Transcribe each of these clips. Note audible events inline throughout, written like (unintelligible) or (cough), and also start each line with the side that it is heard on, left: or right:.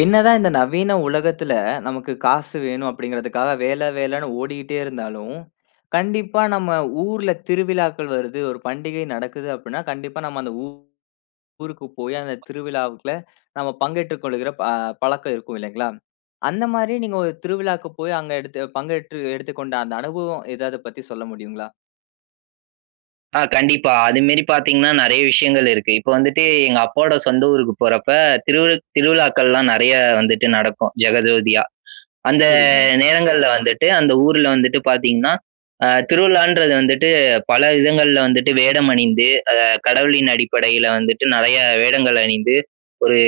left: என்னதான் இந்த நவீன உலகத்தில, நமக்கு காசு வேணும் அப்பிடிங்கிறதுக்காக வேல வேலன்னு ஓடிட்டே இருந்தாலும், கண்டிப்பா நம்ம ஊர்ல திருவிழாக்கள் வருது, ஒரு பண்டிகை நடக்குது அப்பிடின்னா, கண்டிப்பா நாம் அந்த ஊ ஊருக்கு போயி அந்த திருவிழாவுக்குள்ள நம்ம பங்கேற்றுக் கொள்கிற ப பழக்கம் இருக்கும் இல்லேங்களா, அந்தமாரி நீங்க ஒரு திருவிழாக்கு போய் அங்க எடுத்து பங்கேற்று எடுத்துக் கொண்ட அந்த அனுபவம் ஏதாவது பத்தி சொல்ல முடியுங்களா?
right: ஆ கண்டிப்பா. அதுமாரி பார்த்தீங்கன்னா, நறைய விஷயங்கள் இருக்கு. இப்ப வந்துட்டு எங்க அப்பாவோட சொந்த ஊருக்கு போறப்ப, திரு திருவிழாக்கள்லாம் நறைய வந்துட்டு நடக்கும் ஜெகஜோதியா. அந்த
left: சரிங்க.
right: நேரங்கள்ல வந்துட்டு அந்த ஊர்ல வந்துட்டு பார்த்தீங்கன்னா, அ திருவிழான்றது வந்துட்டு பல விதங்கள்ல வந்துட்டு, வேடம் அணிந்து அத கடவுளின் அடிப்படையில வந்துட்டு நறைய வேடங்கள் அணிந்து, ஒரு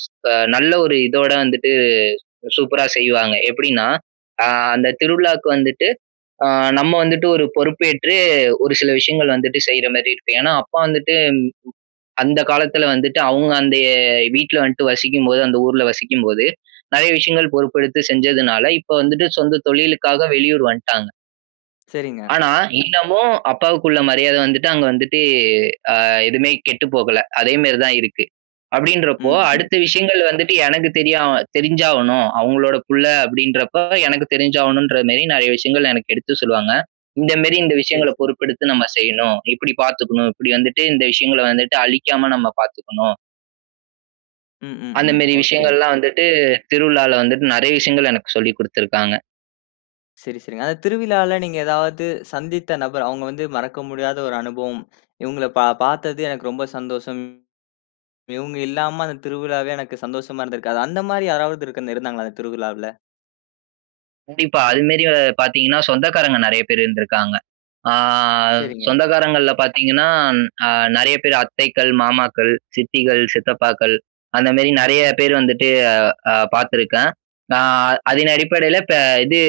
right: ஸ் அ நல்ல ஒரு இதோட வந்துட்டு சூப்பரா செய்வாங்க. எப்பிடின்னா, அ அந்த திருவிழாவுக்கு வந்துட்டு அ நம்ம வந்துட்டு ஒரு பொறுப்பேற்று ஒரு சில விஷயங்கள் வந்துட்டு செய்றமாரி இருக்கும். ஏன்னா, அப்பா வந்துட்டு அந்த காலத்துல வந்துட்டு அவுங்க அந்த வீட்டல வந்துட்டு வசிக்கும்போது அந்த ஊர்ல வசிக்கும் போது, நறைய விஷயங்கள் பொறுப்பெடுத்து செஞ்சதுனால இப்ப வந்துட்டு சொந்த தொழிலுக்காக வெளியூர் வந்ட்டாங்க.
left: சரிங்க.
right: ஆனா, இன்னமும் அப்பாவுக்குள்ள மரியாத வந்துட்டு அங்க வந்துட்டு அ எதுமே கெட்டு போகல. அதே மாரி தான் இருக்கு அப்படின்றப்போ
left: ம். ம்.
right: அடுத்த விஷயங்கள் வந்துட்டு எனக்கு தெரியா தெரிஞ்சாகணும். அவங்களோட புள்ள அப்படின்றப்ப எனக்கு தெரிஞ்சாகணும்ன்ற மாரி நெறைய விஷயங்கள் எனக்கு எடுத்து சொல்லுவாங்க, "இந்த மாரி இந்த
left: சரி,
right: விஷயங்கள
left: சரி.
right: பொறுப்பெடுத்து நம்ம செய்யணும், இப்படி பாத்துக்கணும், இப்படி வந்துட்டு இந்த விஷயங்கள வந்துட்டு அழிக்காம நம்ப பாத்துக்கணும்."
left: ம். ம்.
right: அந்த
left: ம்.
right: மாரி
left: ஓகே. ஓ
right: விஷயங்கள்லாம் வந்துட்டு திருவிழால வந்துட்டு நெறைய விஷயங்கள் எனக்கு சொல்லி குடுத்துருக்காங்க.
left: சரி, சரிங்க. அந்த திருவிழால நீங்க ஏதாவது சந்தித்த நபர், அவங்க வந்து மறக்க முடியாத ஒரு அனுபவம். இவங்கள பா பார்த்தது எனக்கு ரொம்ப சந்தோஷம். இவங்க இல்லாம அந்த திருவிழாவே எனக்கு சந்தோஷமா இருந்திருக்காது. அந்த மாதிரி யாராவது இருக் இருந்தாங்களா அந்த திருவிழாவில?
right: கண்டிப்பா. அது மாரி அ பார்த்தீங்கன்னா, சொந்தக்காரங்க நெறைய பேர் இருந்துருக்காங்க. ஆ
left: சரிங்க.
right: சொந்தக்காரங்கள்ல பார்த்தீங்கன்னா, அ நெறைய பேர் அத்தைக்கள், மாமாக்கள், சித்திகள், சித்தப்பாக்கள் அந்த மாரி நெறைய பேர் வந்துட்டு அ பார்த்துருக்கேன். அ அதன் அடிப்படையில பே இது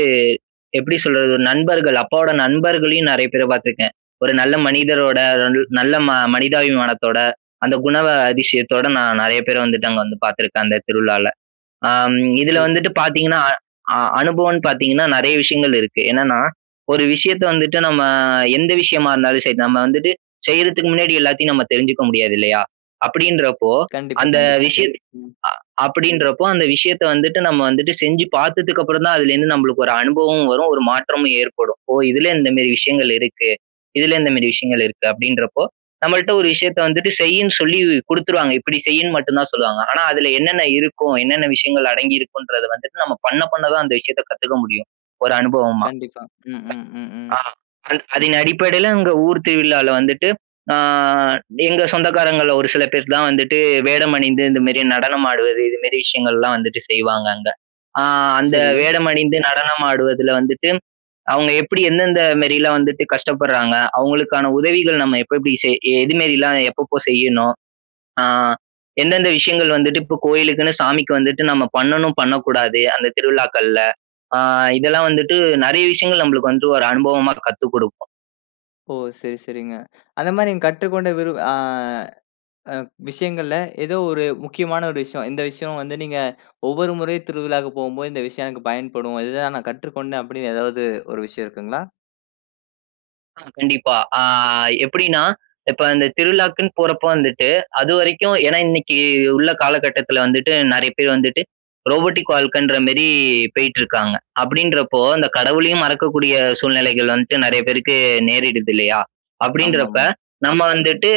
right: எப்படி சொல்றது நண்பர்கள், அப்பாவோட நண்பர்களையும் நெறைய பேர பார்த்துருக்கேன். ஒரு நல்ல மனிதரோட (unintelligible) நல்ல ம மனிதாபிமானத்தோட அந்த குணா அதிசயத்தோட நான் நெறைய பேர வந்துட்டு அங்க வந்து பார்த்துருக்கேன் அந்த திருவிழால. அ ம் இதுல
left: சரி, சரி.
right: வந்துட்டு பாத்தீங்கன்னா அ அனுபவம்னு பாத்தீங்கன்னா நெறைய விஷயங்கள் இருக்கு. என்னன்னா ஒரு விஷயத்த வந்துட்டு நம்ம எந்த விஷயமா இருந்தாலும் சரி, நம்ம வந்துட்டு செய்றதுக்கு முன்னாடி எல்லாத்தையும் நம்ம தெரிஞ்சுக்க முடியாது இல்லையா? அப்படின்றப்போ
left: கண்டிப்பா,
right: அந்த
left: கண்டிப்பா.
right: விஷயம்
left: ம்.
right: அ அப்படின்றப்போ அந்த விஷயத்த வந்துட்டு நம்ம வந்துட்டு செஞ்சு பாத்ததுக்கப்பறம் தான் அதுலேருந்து நம்பளுக்கு ஒரு அனுபவமும் வரும் ஒரு மாற்றமும் ஏற்படும். "ஓ! இதுல இந்த மாரி விஷயங்கள் இருக்கு. இதுல இந்த மாரி விஷயங்கள் இருக்கு" அப்படின்றப்போ நம்மள்ட்ட ஒரு விஷயத்த வந்துட்டு செய்யின்னு சொல்லி குடுத்துருவாங்க. இப்படி செய்யின்னு மட்டும் தான் சொல்லுவாங்க. ஆனா, அதுல என்னென்ன இருக்கும், என்னென்ன விஷயங்கள் அடங்கி இருக்கும்ன்றத வந்துட்டு நம்ம பண்ண பண்ண தான் அந்த விஷயத்த கத்துக்க முடியும் ஒரு அனுபவமா.
left: கண்டிப்பா. ம். ம். ம். ம்.
right: (unintelligible) ஆ.
left: (smacks lips)
right: அத அதன் அடிப்படையில இங்க ஊர் திருவிழால வந்துட்டு அ எங்க சொந்தக்காரங்கள்ல ஒரு சில பேருக்கு தான் வந்துட்டு வேடம் அணிந்து இந்த மாரி நடனம் ஆடுவது, இது மாரி விஷயங்கள்லாம் வந்துட்டு செய்வாங்க அங்க. அ அந்த
left: சரி.
right: வேடம் அணிந்து நடனம் ஆடுவதுல வந்துட்டு அவங்க எப்படி எந்தெந்த மாரிலாம் வந்துட்டு கஷ்டப்படுறாங்க, அவங்களுக்கான உதவிகள் நம்ம எப்ப எப்படி செய் எது மாரிலாம் எப்பப்போ செய்யணும், ஆ எந்தெந்த விஷயங்கள் வந்துட்டு இப்போ கோயிலுக்குன்னு சாமிக்கு வந்துட்டு நம்ம பண்ணணும் பண்ணக்கூடாது அந்த திருவிழாக்கள்ல, அ இதெல்லாம் வந்துட்டு நெறைய விஷயங்கள் நம்பளுக்கு வந்து ஒரு அனுபவமா கத்து கொடுக்கும்.
left: ஓ! சரி, சரிங்க. அந்த மாரி நீங்க கற்றுக்கொண்ட விரு ஆ, அ, விஷயங்கள்ல ஏதோ ஒரு முக்கியமான ஒரு விஷயம். இந்த விஷயம் வந்து நீங்க, ஒவ்வொரு முறையும் திருவிழாவுக்கு போம்போது, இந்த விஷயம் எனக்கு பயன்படும். இது தான் நான் கற்றுக்கொண்டேன், அப்படின்னு ஏதாவது ஒரு விஷயம் இருக்குங்களா?
right: ஆ, கண்டிப்பா. ஆ, எப்படின்னா, இப்ப இந்த திருவிழாக்குன்னு போறப்ப வந்துட்டு அதுவரைக்கும் ஏன்னா இன்னைக்கி உள்ள காலகட்டத்துல வந்துட்டு, நெறைய பேரு வந்துட்டு, ரோபோடிக் வாழ்க்கன்ற மாரி பேயிட்ருக்காங்க. அப்படின்றப்போ, அந்த கடவுளையும் மறக்கக்கூடிய, சூழ்நிலைகள் வந்துட்டு நெறைய பேருக்கு நேரிடுதில்லையா? அப்படின்றப்ப,
left: ஆமாமா.
right: நம்ம வந்துட்டு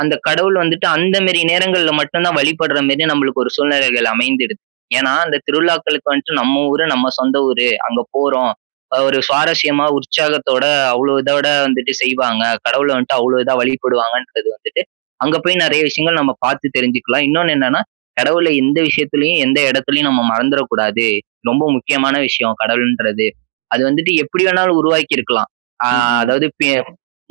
right: அந்த கடவுள் வந்துட்டு, அந்த மாரி நேரங்கள்ல மட்டும் தான் வழிபடுற மாரி நம்மளுக்கு ஒரு சூழ்நிலைகள் அமைந்திடுது. ஏன்னா, அந்த திருவிழாக்களுக்கு வந்துட்டு, நம்ம ஊரு, நம்ம சொந்த ஊரு, அங்க போறோம். அ ஒரு சுவாரசியமா, உற்சாகத்தோட அவ்ளோ இதோட வந்துட்டு செய்வாங்க. கடவுள வந்துட்டு அவ்ளோ இதா வழிபடுவாங்கன்றது வந்துட்டு, அங்க போய் நெறைய விஷயங்கள் நம்ம பாத்து தெரிஞ்சுக்கலாம். இன்னொன்னு என்னன்னா, கடவுள எந்த விஷயத்துலயும், எந்த இடத்துலயும் நாம மறந்துறக் கூடாது. ரொம்ப முக்கியமான விஷயம், கடவுள்ன்றது. அது வந்துட்டு எப்படி வேணாலும் உருவாக்கிருக்கலாம். ஆ,
left: ம், ம்.
right: அதாவது பே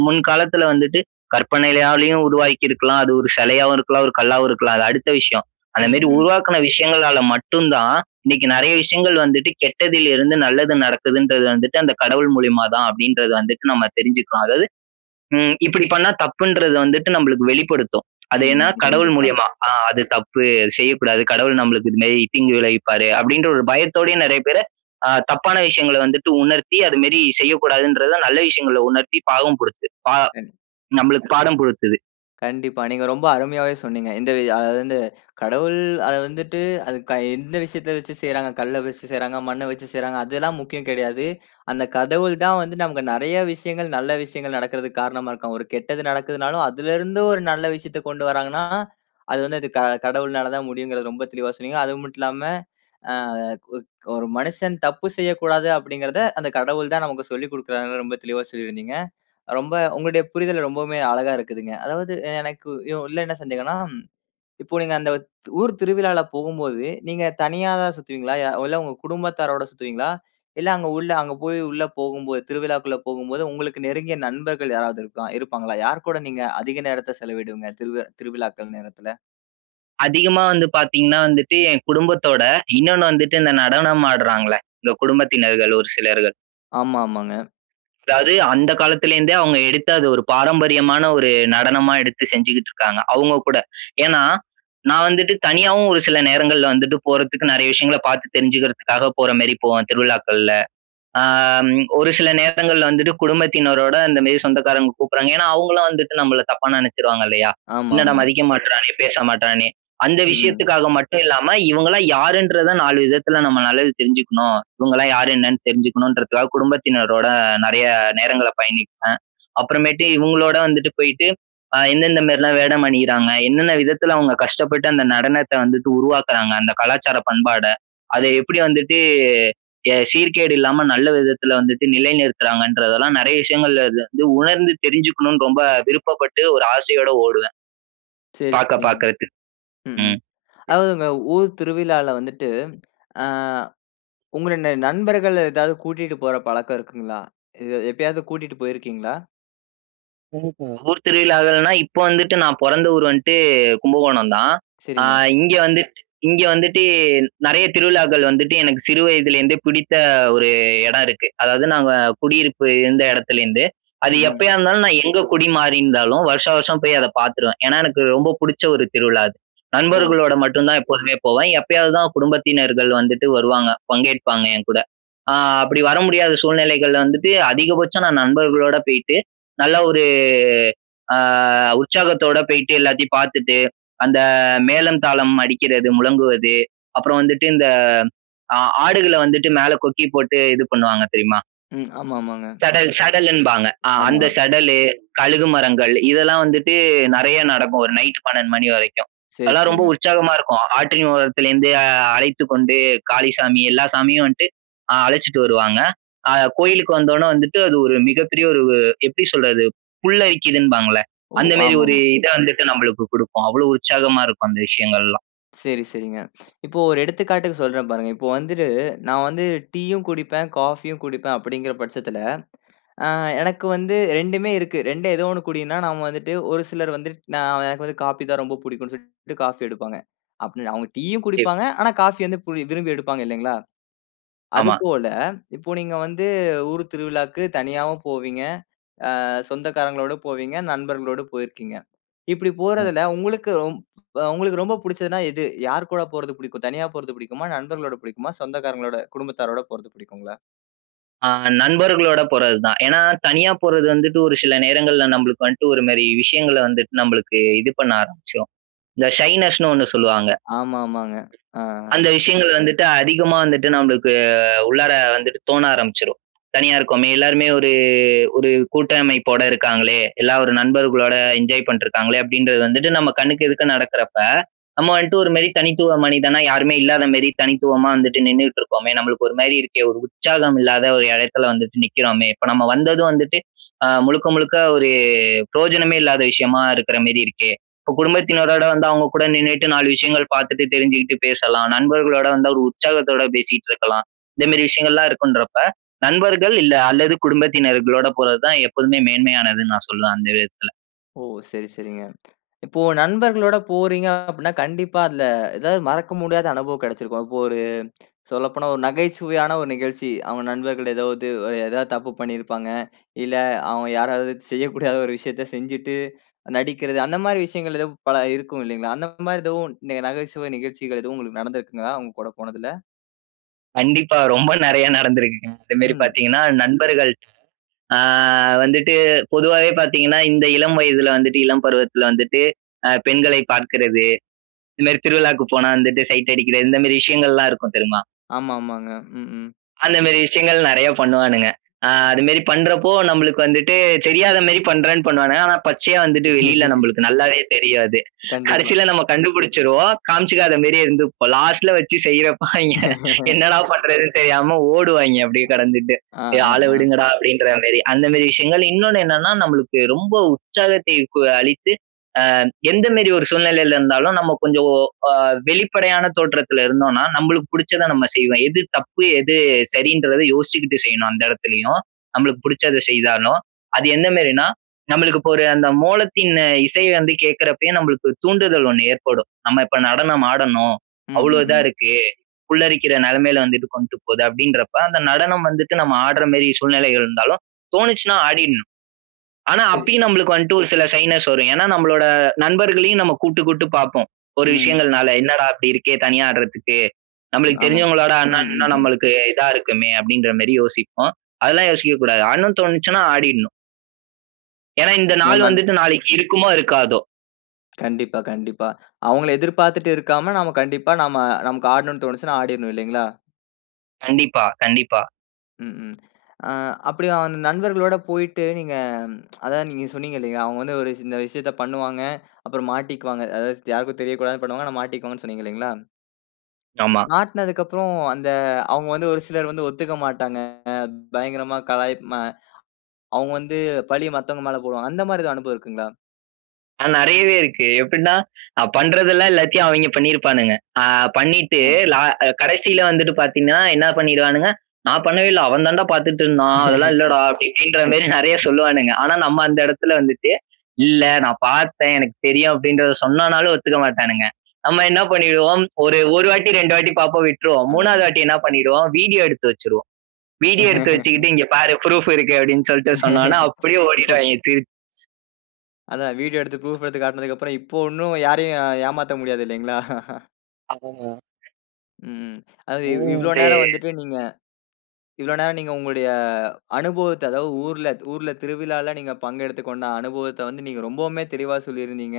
right: முன் காலத்துல வந்துட்டு கற்பனையாலும் உருவாக்கிருக்கலாம், அது ஒரு சிலையாவும் இருக்கலாம், ஒரு கல்லாவும் இருக்கலாம், அது அடுத்த விஷயம். அந்த
left: ம்,
right: மாரி
left: ம்.
right: உருவாக்குன விஷயங்களால மட்டும் தான், இன்னைக்கு நெறைய விஷயங்கள் வந்துட்டு கெட்டதில் இருந்து நல்லது நடக்குதுன்றது வந்துட்டு, அந்த கடவுள் மூலியமா தான், அப்டின்றது வந்துட்டு நம்ம தெரிஞ்சுக்கலாம். அதாவது, ம், இப்படி பண்ணா தப்புன்றது வந்துட்டு நம்மளுக்கு வெளிப்படுத்தும். அது
left: ம்,
right: ஏன்னா, கடவுள்
left: கண்டிப்பாங்க.
right: மூலியமா. ஆ, அது தப்பு, அது செய்யக்கூடாது. கடவுள் நம்மளுக்கு இந்த மாரி தீங்கு விளைவிப்பாரு, அப்படின்ற ஒரு பயத்தோடயும் நறைய பேரு, அ, தப்பான விஷயங்கள வந்துட்டு உணர்த்தி, அது மாரி செய்யக்கூடாதுன்றத, நல்ல விஷயங்கள உணர்த்தி, பாடம் குடுத்து. பா
left: கண்டி
right: நம்மளுக்கு பாடம் புகுத்துது.
left: கண்டிப்பா. நீங்க ரொம்ப அருமையாவே சொன்னீங்க. இந்த வி அது வந்து கடவுள் அது வந்துட்டு, அது க எந்த விஷயத்த வச்சு செய்றாங்க? கல்ல வச்சு செய்றாங்க, மண்ண வச்சு செய்றாங்க, அதெல்லாம் முக்கியம் கெடையாது. அந்த கடவுள் தான் வந்து நமக்கு நெறைய விஷயங்கள் நல்ல விஷயங்கள் நடக்குறதுக்கு காரணமா இருக்கான். ஒரு கெட்டது நடக்குதுனாலும் அதுல இருந்து ஒரு நல்ல விஷயத்த கொண்டு வராங்கன்னா அது வந்து கடவுள்னால தான் முடியும்ங்கறத ரொம்ப தெளிவா சொன்னீங்க. அதுமட்டுமில்லாம அ (unintelligible) ஒரு மனுஷன் தப்பு செய்யக்கூடாது அப்படிங்கறத, அந்த கடவுள் தான் நமக்கு சொல்லிக் குடுக்குறாருன்னு ரொம்ப தெளிவா சொல்லியிருந்தீங்க. ரொம்ப உங்களுடைய புரிதல் ரொம்பவுமே அழகா இருக்குதுங்க. அதாவது எனக்கு உள்ள என்ன சந்தேகம்னா, இப்போ நீங்க அந்த ஊர் திருவிழால போகும்போது நீங்க தனியாதான் சுத்துவீங்களா? அ இல்ல உங்க குடும்பத்தாரோட சுத்துவீங்களா? இல்ல அங்க உள்ள அங்க போய் உள்ள போகும்போது, திருவிழாக்குள்ள போகும்போது உங்களுக்கு நெருங்கிய நண்பர்கள் யாராவது இருக்கா இருப்பாங்களா? யாரு கூட நீங்க அதிக நேரத்த செலவிடுவீங்க திருவ திருவிழாக்கள் நேரத்துல?
right: அதிகமா வந்து பாத்தீங்கன்னா வந்துட்டு, என் குடும்பத்தோட இன்னொன்னு வந்துட்டு இந்த நடனம் ஆட்றாங்கள, இந்த குடும்பத்தினர்கள் ஒரு சிலர்கள்.
left: ஆமாமாங்க.
right: அதாது அந்த காலத்துல இருந்தே அவங்க எடுத்து அது ஒரு பாரம்பரியமான ஒரு நடனமா எடுத்து செஞ்சுகிட்டு இருக்காங்க. அவுங்க கூட. ஏன்னா நான் வந்துட்டு தனியாவும் ஒரு சில நேரங்கள்ல வந்துட்டு போறதுக்கு நெறைய விஷயங்கள பாத்து தெரிஞ்சுக்கிறதுக்காக போற மாரி போவேன் திருவிழாக்கள்ல. அம் ஒரு சில நேரங்கள்ல வந்துட்டு குடும்பத்தினரோட, இந்த மாரி சொந்தக்காரங்க கூப்புட்றாங்க ஏன்னா அவங்களும் வந்துட்டு நம்மள தப்பா நெனைச்சிருவாங்க இல்லையா? என்னடா
left: ஆமாமா.
right: மதிக்க மாட்றானே, பேச மாட்றானே, அந்த
left: ம்.
right: விஷயத்துக்காக மட்டும் இல்லாம இவங்கலாம் யாருன்றத நாலு விதத்துல நம்ம நல்லாவே தெரிஞ்சுக்கணும். இவங்கலாம் யாரு என்னன்னு தெரிஞ்சுக்கணும்ன்றதுக்காக குடும்பத்தினரோட நெறைய நேரங்கள பயணிப்பேன். அப்பறமேட்டு இவங்களோட வந்துட்டு போயிட்டு, அ எந்த எந்த மாரிலாம் வேடம் அணியறாங்க, என்னென்ன விதத்துல அவங்க கஷ்டப்பட்டு அந்த நடனத்த வந்துட்டு உருவாக்குறாங்க, அந்த கலாச்சார பண்பாட. அத எப்படி வந்துட்டு, எ சீர்கேடு இல்லாம நல்ல விதத்துல வந்துட்டு நிலைநிறுத்துறாங்கன்றதெல்லாம் நெறைய விஷயங்கள் வந்து உணர்ந்து தெரிஞ்சுக்கணும்னு ரொம்ப விருப்பப்பட்டு ஒரு ஆசையோட ஓடுவேன்.
left: சரி,
right: பார்க்க
left: சரிங்க.
right: பார்க்கறதுக்கு.
left: ம். ம்.
right: ம். ம்.
left: அதாவது உங்க ஊர் திருவிழால வந்துட்டு அ உங்களுடைய நண்பர்கள ஏதாவது கூட்டிட்டு போற பழக்கம் இருக்குங்களா? எ எப்பயாவது கூட்டிட்டு போயிருக்கீங்களா?
right: ம்ஹம். ஊர் திருவிழாக்கள்னா இப்போ வந்துட்டு நான் பொறந்த ஊர் வந்துட்டு கும்பகோணம் தான். அ
left: சரிங்க.
right: இங்க வந்துட்டு இங்க வந்துட்டு நெறைய திருவிழாக்கள் வந்துட்டு எனக்கு சிறு வயதுலேருந்தே பிடித்த ஒரு இடம் இருக்கு. அதாவது நாங்க குடியிருப்பு இருந்த இடத்துலேருந்து
left: ம்.
right: அது
left: ம்.
right: எப்பயா இருந்தாலும் நான் எங்க குடி மாறி இருந்தாலும் வருஷா வருஷம் போய் அத பாத்துருவேன். ஏன்னா, எனக்கு ரொம்ப புடிச்ச ஒரு திருவிழா அது.
left: ஓ!
right: நண்பர்களோட மட்டும் தான் எப்போதுமே போவேன். எப்பயாவது தான் குடும்பத்தினர்கள் வந்துட்டு வருவாங்க. பங்கேற்பாங்க என்கூட. அ அப்படி வர முடியாத சூழ்நிலைகள்ல வந்துட்டு அதிகபட்சம் நான் நண்பர்களோட போயிட்டு, நல்ல ஒரு அ உற்சாகத்தோட போயிட்டு, எல்லாத்தையும் பார்த்துட்டு, அந்த மேளம் தாளம் அடிக்கிறது, முழங்குவது, அப்புறம் வந்துட்டு இந்த ஆ ஆடுகள வந்துட்டு மேல கொக்கி போட்டு இது பண்ணுவாங்க தெரியுமா?
left: ம். ஆமா, ஆமாங்க.
right: சடல், சடல் என்பாங்க. ஆ. அந்த
left: ஆமா.
right: சடலு, கழுகு மரங்கள் இதெல்லாம் வந்துட்டு நெறைய நடக்கும். ஒரு நைட் 12:00 மணி வரைக்கும்.
left: சரி,
right: அதெல்லாம் ரொம்ப
left: சரிங்க.
right: உற்சாகமா இருக்கும். ஆற்றின் ஓரத்திலேருந்து அழைத்துக் கொண்டு காளிசாமி எல்லா சாமியும் வந்துட்டு அ அழைச்சுட்டு வருவாங்க. அ கோயிலுக்கு வந்த உடனே வந்துட்டு அது ஒரு மிகப்பெரிய ஒரு எப்படி சொல்றது புல்லரிக்குதுன்பாங்கல்ல
left: ஓ!
right: அந்த மாரி ஒரு
left: ஆமாமா.
right: இத வந்துட்டு நம்பளுக்கு குடுக்கும். அவ்வளோ உற்சாகமா இருக்கும் அந்த விஷயங்கள்லாம்.
left: சரி, சரிங்க. (sniffs) இப்போ ஒரு எடுத்துக்காட்டுக்கு சொல்றேன் பாருங்க. இப்போ வந்துட்டு நான் வந்து டீயும் குடிப்பேன், காஃபியும் குடிப்பேன் அப்படிங்கிற பட்சத்தில, ஆ எனக்கு வந்து 2மே இருக்கு. 2ல ஏதோ 1 குடின்னா நாம வந்துட்டு ஒரு சிலர் வந்து நான் எனக்கு வந்து காபி தான் ரொம்ப புடிக்கும்ன்னு சொல்லிட்டு காஃபி எடுப்பாங்க. அப்படி அவங்க டீயும்
right: (unintelligible)
left: குடிப்பாங்க. ஆனா காஃபி வந்து பு விரும்பி எடுப்பாங்க இல்லைங்களா?
right: ஆமா.
left: அதுபோல, இப்போ நீங்க வந்து ஊர் திருவிழாக்கு தனியாவும் போவீங்க. அ சொந்தக்காரங்களோடு போவீங்க, நண்பர்களோடு போயிருக்கீங்க. இப்படி
right: ம்.
left: போறதில உங்களுக்கு உ உங்களுக்கு ரொம்ப புடிச்சதுன்னா எது? யார் கூட போறது புடிக்கும்? தனியா போறது புடிக்குமா? நண்பர்களோட புடிக்குமா? சொந்தக்காரங்களோட குடும்பத்தாரோட போறது புடிக்குங்களா?
right: அ நண்பர்களோட போறது தான். ஏன்னா தனியா போறது வந்துட்டு, ஒரு சில நேரங்கள்ல நம்பளுக்கு வந்துட்டு, ஒரு மாரி விஷயங்கள வந்துட்டு நம்பளுக்கு இது பண்ண ஆரம்பிச்சுரும். இந்த ஷைனஸ் ன்னு ஒன்னு சொல்லுவாங்க.
left: ஆமா ஆமாங்க. ஆ.
right: அந்த விஷயங்கள் வந்துட்டு, அதிகமா வந்துட்டு, நம்பளுக்கு உள்ளார வந்துட்டு தோண ஆரம்பிச்சுரும். "தனியா இருக்கோமே, எல்லாருமே ஒரு ஒரு கூட்டமைப்போட இருக்காங்களே, எல்லா ஒரு நண்பர்களோட, என்ஜாய் பண்ட்டு இருக்காங்களே" அப்படின்றது வந்துட்டு, நம்ம கண்ணுக்கு எதுக்க நடக்குறப்ப, நம்ம வந்துட்டு ஒரு மாரி தனித்துவ மனிதனா, யாருமே இல்லாத மாரி, தனித்துவமா வந்துட்டு நின்னுட்டு இருக்கோமே, நம்மளுக்கு ஒரு மாரி இருக்கே, ஒரு உற்சாகம் இல்லாத ஒரு எடத்தில வந்துட்டு நிக்கிறோமே, இப்ப நம்ம வந்ததும் வந்துட்டு, அ முழுக்க முழுக்க ஒரு, பிரயோஜனமே இல்லாத விஷயமா இருக்கிற மேரி இருக்கே, இப்போ குடும்பத்தினரோடு வந்து, அவங்க கூட நின்னுட்டு, நாலு விஷயங்கள் பார்த்துட்டு, தெரிஞ்சுகிட்டு பேசலாம். நண்பர்களோட வந்தா, ஒரு உற்சாகத்தோட பேசிட்டு இருக்கலாம். இந்த மாரி விஷயங்கள்லாம் இருக்குன்றப்ப, நண்பர்கள், இல்ல அல்லது குடும்பத்தினர்களோட போறது தான், எப்போதுமே மேன்மையானதுன்னு, நான் சொல்லுவேன். அந்த விதத்தில.
left: ஓ! சரி சரிங்க. இப்போ, நண்பர்களோட போறீங்க அப்டின்னா, கண்டிப்பா அந்த ஏதாவது மறக்க முடியாத அனுபவம் கெடச்சிருக்கும். இப்போ ஒரு சொல்லப்போனா, ஒரு நகைச்சுவையான 1 நிகழ்ச்சி, அவுங்க நண்பர்கள் ஏதாவது ஏதாவது தப்பு பண்ணியிருப்பாங்க. இல்ல, அவுங்க யாராவது செய்யக்கூடாத ஒரு விஷயத்த செஞ்சுட்டு நடிக்கிறது, அந்த மாரி விஷயங்கள், எதும் பல இருக்கும் இல்லைங்களா? அந்த மாரி எதோ 1, நகைச்சுவை நிகழ்ச்சிகள் எதுவும் உங்களுக்கு நடந்திருக்குங்களா? அவுங்க கூட போனதில?
right: கண்டிப்பா. ரொம்ப நெறைய நடந்துருக்குங்க. அந்தமாரி
left: ம்.
right: பாத்தீங்கன்னா, நண்பர்கள் அ வந்துட்டு பொதுவாவே பாத்தீங்கன்னா, இந்த இளம் வயதுல வந்துட்டு இளம் பருவத்துல வந்துட்டு, அ பெண்களை பாக்குறது, இந்தமாரி திருவிழாக்கு போனா வந்துட்டு சைட் அடிக்கிறது இந்தமாரி விஷயங்கள்லாம் இருக்கும் தெரியுமா?
left: ஆமாமாங்க. ம், ம்.
right: அந்தமாரி விஷயங்கள் நெறைய பண்ணுவானுங்க. ஆ அதுமாரி பண்றப்போ நம்மளுக்கு வந்துட்டு தெரியாத மாரி பண்றேன்னு பண்ணுவானுங்க. ஆனா பச்சையா வந்துட்டு வெளில
left: (chuckles)
right: நம்மளுக்கு நல்லாவே தெரியும் அது.
left: கண்டிப்பா.
right: கடைசில நம்ம கண்டுபிடிச்சிருவோம். காமிச்சுக்காதமாரியே இருந்துப்போம். லாஸ்ட்டுல வச்சு செய்யிறப்ப அவெங்க
left: (chuckles)
right: என்னடா! பண்றதுன்னு தெரியாம ஓடுவாங்க
left: அ,
right: அப்பிடியே கடந்துட்டு.
left: ஆ,
right: ஏ!
left: ஆ,
right: ஆள
left: ஆ.
right: விடுங்கடா! அப்பிடின்றமேரி. அந்தமாரி விஷயங்கள், இன்னொன்னு என்னன்னா நம்மளுக்கு ரொம்ப உற்சாகத்தை கு அளித்து அ எந்த மாரி ஒரு சூழ்நிலையில இருந்தாலும் நம்ம கொஞ்சம் ஓ அ வெளிப்படையான தோற்றத்துல இருந்தோன்னா நம்மளுக்கு புடிச்சத நம்ம செய்வேன். எது தப்பு எது சரின்றத யோசிச்சுக்கிட்டு செய்யணும், அந்த எடத்துலயும். நம்மளுக்கு புடிச்சத செய்தாலும். அது எந்தமாரினா, நம்மளுக்கு இப்போ அந்த மோளத்தின் அ இசை வந்து கேக்குறப்பயே ஒரு தூண்டுதல் ஒண்ணு ஏற்படும். நம்ம இப்ப நடனம் ஆடணும்,
left: ம்,
right: அவ்வளவு
left: ம்,
right: இதா
left: ம்.
right: இருக்கு, புல்லரிக்கிற நெலமையில வந்துட்டு கொண்டுபோது, அப்பிடின்றப்ப அந்த நடனம் வந்துட்டு நம்ம ஆடுறமாரி சூழ்நிலை இருந்தாலும், தோணுச்சுன்னா ஆடிட்ணும். ஆனா,
left: (unintelligible)
right: அப்பயும் நம்மளுக்கு வந்துட்டு ஒரு சில ஷைனஸ் வரும். ஏன்னா நம்மளோட நண்பர்களையும் நம்ம கூப்ட்டு, கூப்ட்டு பார்ப்போம். ஒரு
left: ம்.
right: விஷயங்கள்னால என்னடா! இப்பிடி இருக்கே! தனியா ஆடுறதுக்கு. நம்மளுக்கு
left: ஆமாம்.
right: தெரிஞ்சவங்களோட ஆட்னா,
left: ம், ம்,
right: இன்னும்
left: ம்.
right: நம்மளுக்கு இதா இருக்குமே அப்பிடின்றமாரி யோசிப்போம். அதெல்லாம் யோசிக்க கூடாது. ஆடணுன்னு தோணுச்சுன்னா, ஆடிட்ணும். ஏன்னா, இந்த
left: ந
right: நாள்
left: நன்
right: வந்துட்டு நாளைக்கி இருக்குமோ! இருக்காதோ!
left: கண்டிப்பா, கண்டிப்பா. அவுங்கள எதிர்பார்த்திட்டு இருக்காம நாம கண்டிப்பா நாம நமக்கு ஆடணுன்னு தோணுச்சுன்னா, ஆடிர்ணும் இல்லேங்களா!
right: கண்டிப்பா, கண்டிப்பா.
left: ம், ம். அ அப்பிடி அந்த நண்பர்களோட போயிட்டு நீங்க (tsk) அதா நீங்க சொன்னீங்க இல்லயா! அவுங்க வந்து ஒரு இந்த விஷயத்த பண்ணுவாங்க, அப்புறம் மாட்டிக்குவாங்க. அதாவது யாருக்கும் தெரியக்கூடாதுன்னு பண்ணுவாங்க. ஆனா, மாட்டிக்குவாங்கன்னு சொன்னீங்க இல்லேங்களா!
right: ஆமா.
left: மாட்னதுக்கு அப்புறம் அந்த அவுங்க வந்து ஒரு சிலர் வந்து ஒத்துக்க மாட்டாங்க. பயங்கரமா கலாய்ப் அ அவுங்க வந்து பலிய மத்தவங்க மேல போடுவாங்க. அந்தமாரி எதா அனுபவம் இருக்குங்களா?
right: ஆ நெறையவே இருக்கு. எப்பிடின்னா, அ பண்றதெல்லாம் எல்லாத்தையும் அவெங்க பண்ணிருப்பானுங்க. அ பண்ணிட்டு
left: ஆ. அ.
right: லா கடைசில வந்துட்டு பாத்தீங்கன்னா, என்ன பண்ணிடுவானுங்க, "நான் பண்ணவே இல்ல. அவன் தாண்டா! பாத்துட்டு இருந்தான். அதெல்லாம் இல்லடா!"
left: (chuckles)
right: அப்பிடி இப்பிடின்றமாரி நெறைய சொல்லுவானுங்க. ஆனா நம்ம அந்த இடத்துல வந்துட்டு, "இல்ல நான் பாத்தேன். எனக்கு தெரியும்." அப்பிடின்றத சொன்னானாலும் ஒத்துக்க மாட்டானுங்க. நம்ம என்ன பண்ணிருவோம், ஒரு, ஒரு வாட்டி, 2 வாட்டி பாப்போம், விட்டுருவோம். 3 வது
left: அதானே!
right: வாட்டி என்ன பண்ணிருவோம், வீடியோ எடுத்து வச்சுருவோம். வீடியோ எடுத்து வச்சுக்கிட்டு, "இங்க
left: (chuckles)
right: பாரு! ப்ரூஃப் இருக்கு." அப்பிடின்னு சொல்ட்டு சொன்னவுனே
left: (chuckles) ஸ்
right: அப்பிடியே
left: இப்ப
right: ஓடிடுவாங்க திருச்
left: அதான் வீடியோ எடுத்து ப்ரூஃப் எடுத்து காட்டுனதுக்கு அப்புறம் இப்போ 1 ம் யாரையும் ஏமாத்த முடியாது இல்லேங்களா! (chuckles)
right: (unintelligible)
left: ம். அதாவது இ இவ்ளோ நேரம்
right: (unintelligible)
left: வந்துட்டு நீங்க. இவ்ளோ நேரம் நீங்க உங்களுடைய அனுபவத்த, அதாவது ஊர்ல ஊர்ல திருவிழாவில நீங்க பங்கெடுத்துக்கொண்ட அனுபவத்த வந்து நீங்க ரொம்பவுமே தெளிவ சொல்லியிருந்தீங்க.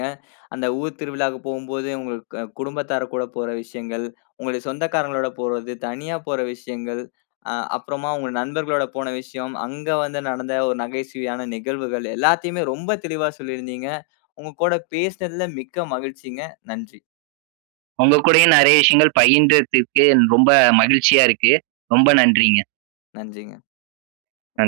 left: அந்த ஊர் திருவிழாவுக்கு போம்போது, உங்க அ குடும்பத்தாருகூட போற விஷயங்கள், உங்களுடைய சொந்தக்காரஙு்களோட போறது, தனியா போற விஷயங்கள், அ அப்புறமா உங்க நண்பர்களோட போன விஷயம். அங்க வந்து நடந்த ஒரு நகைச்சுவையான நிகழ்வுகள் எல்லாத்தையுமே ரொம்ப தெளிவா சொல்லியிருந்தீங்க. உங்க கூட பேசினதுல மிக்க மகிழ்ச்சிங்க. நன்றி.
right: உங்க கூடயும் நெறைய விஷயங்கள் பகிர்ந்ததுக்கு ரொம்ப மகிழ்ச்சியா இருக்கு. ரொம்ப நன்றிங்க.
left: நன்றிங்க.
right: (unintelligible)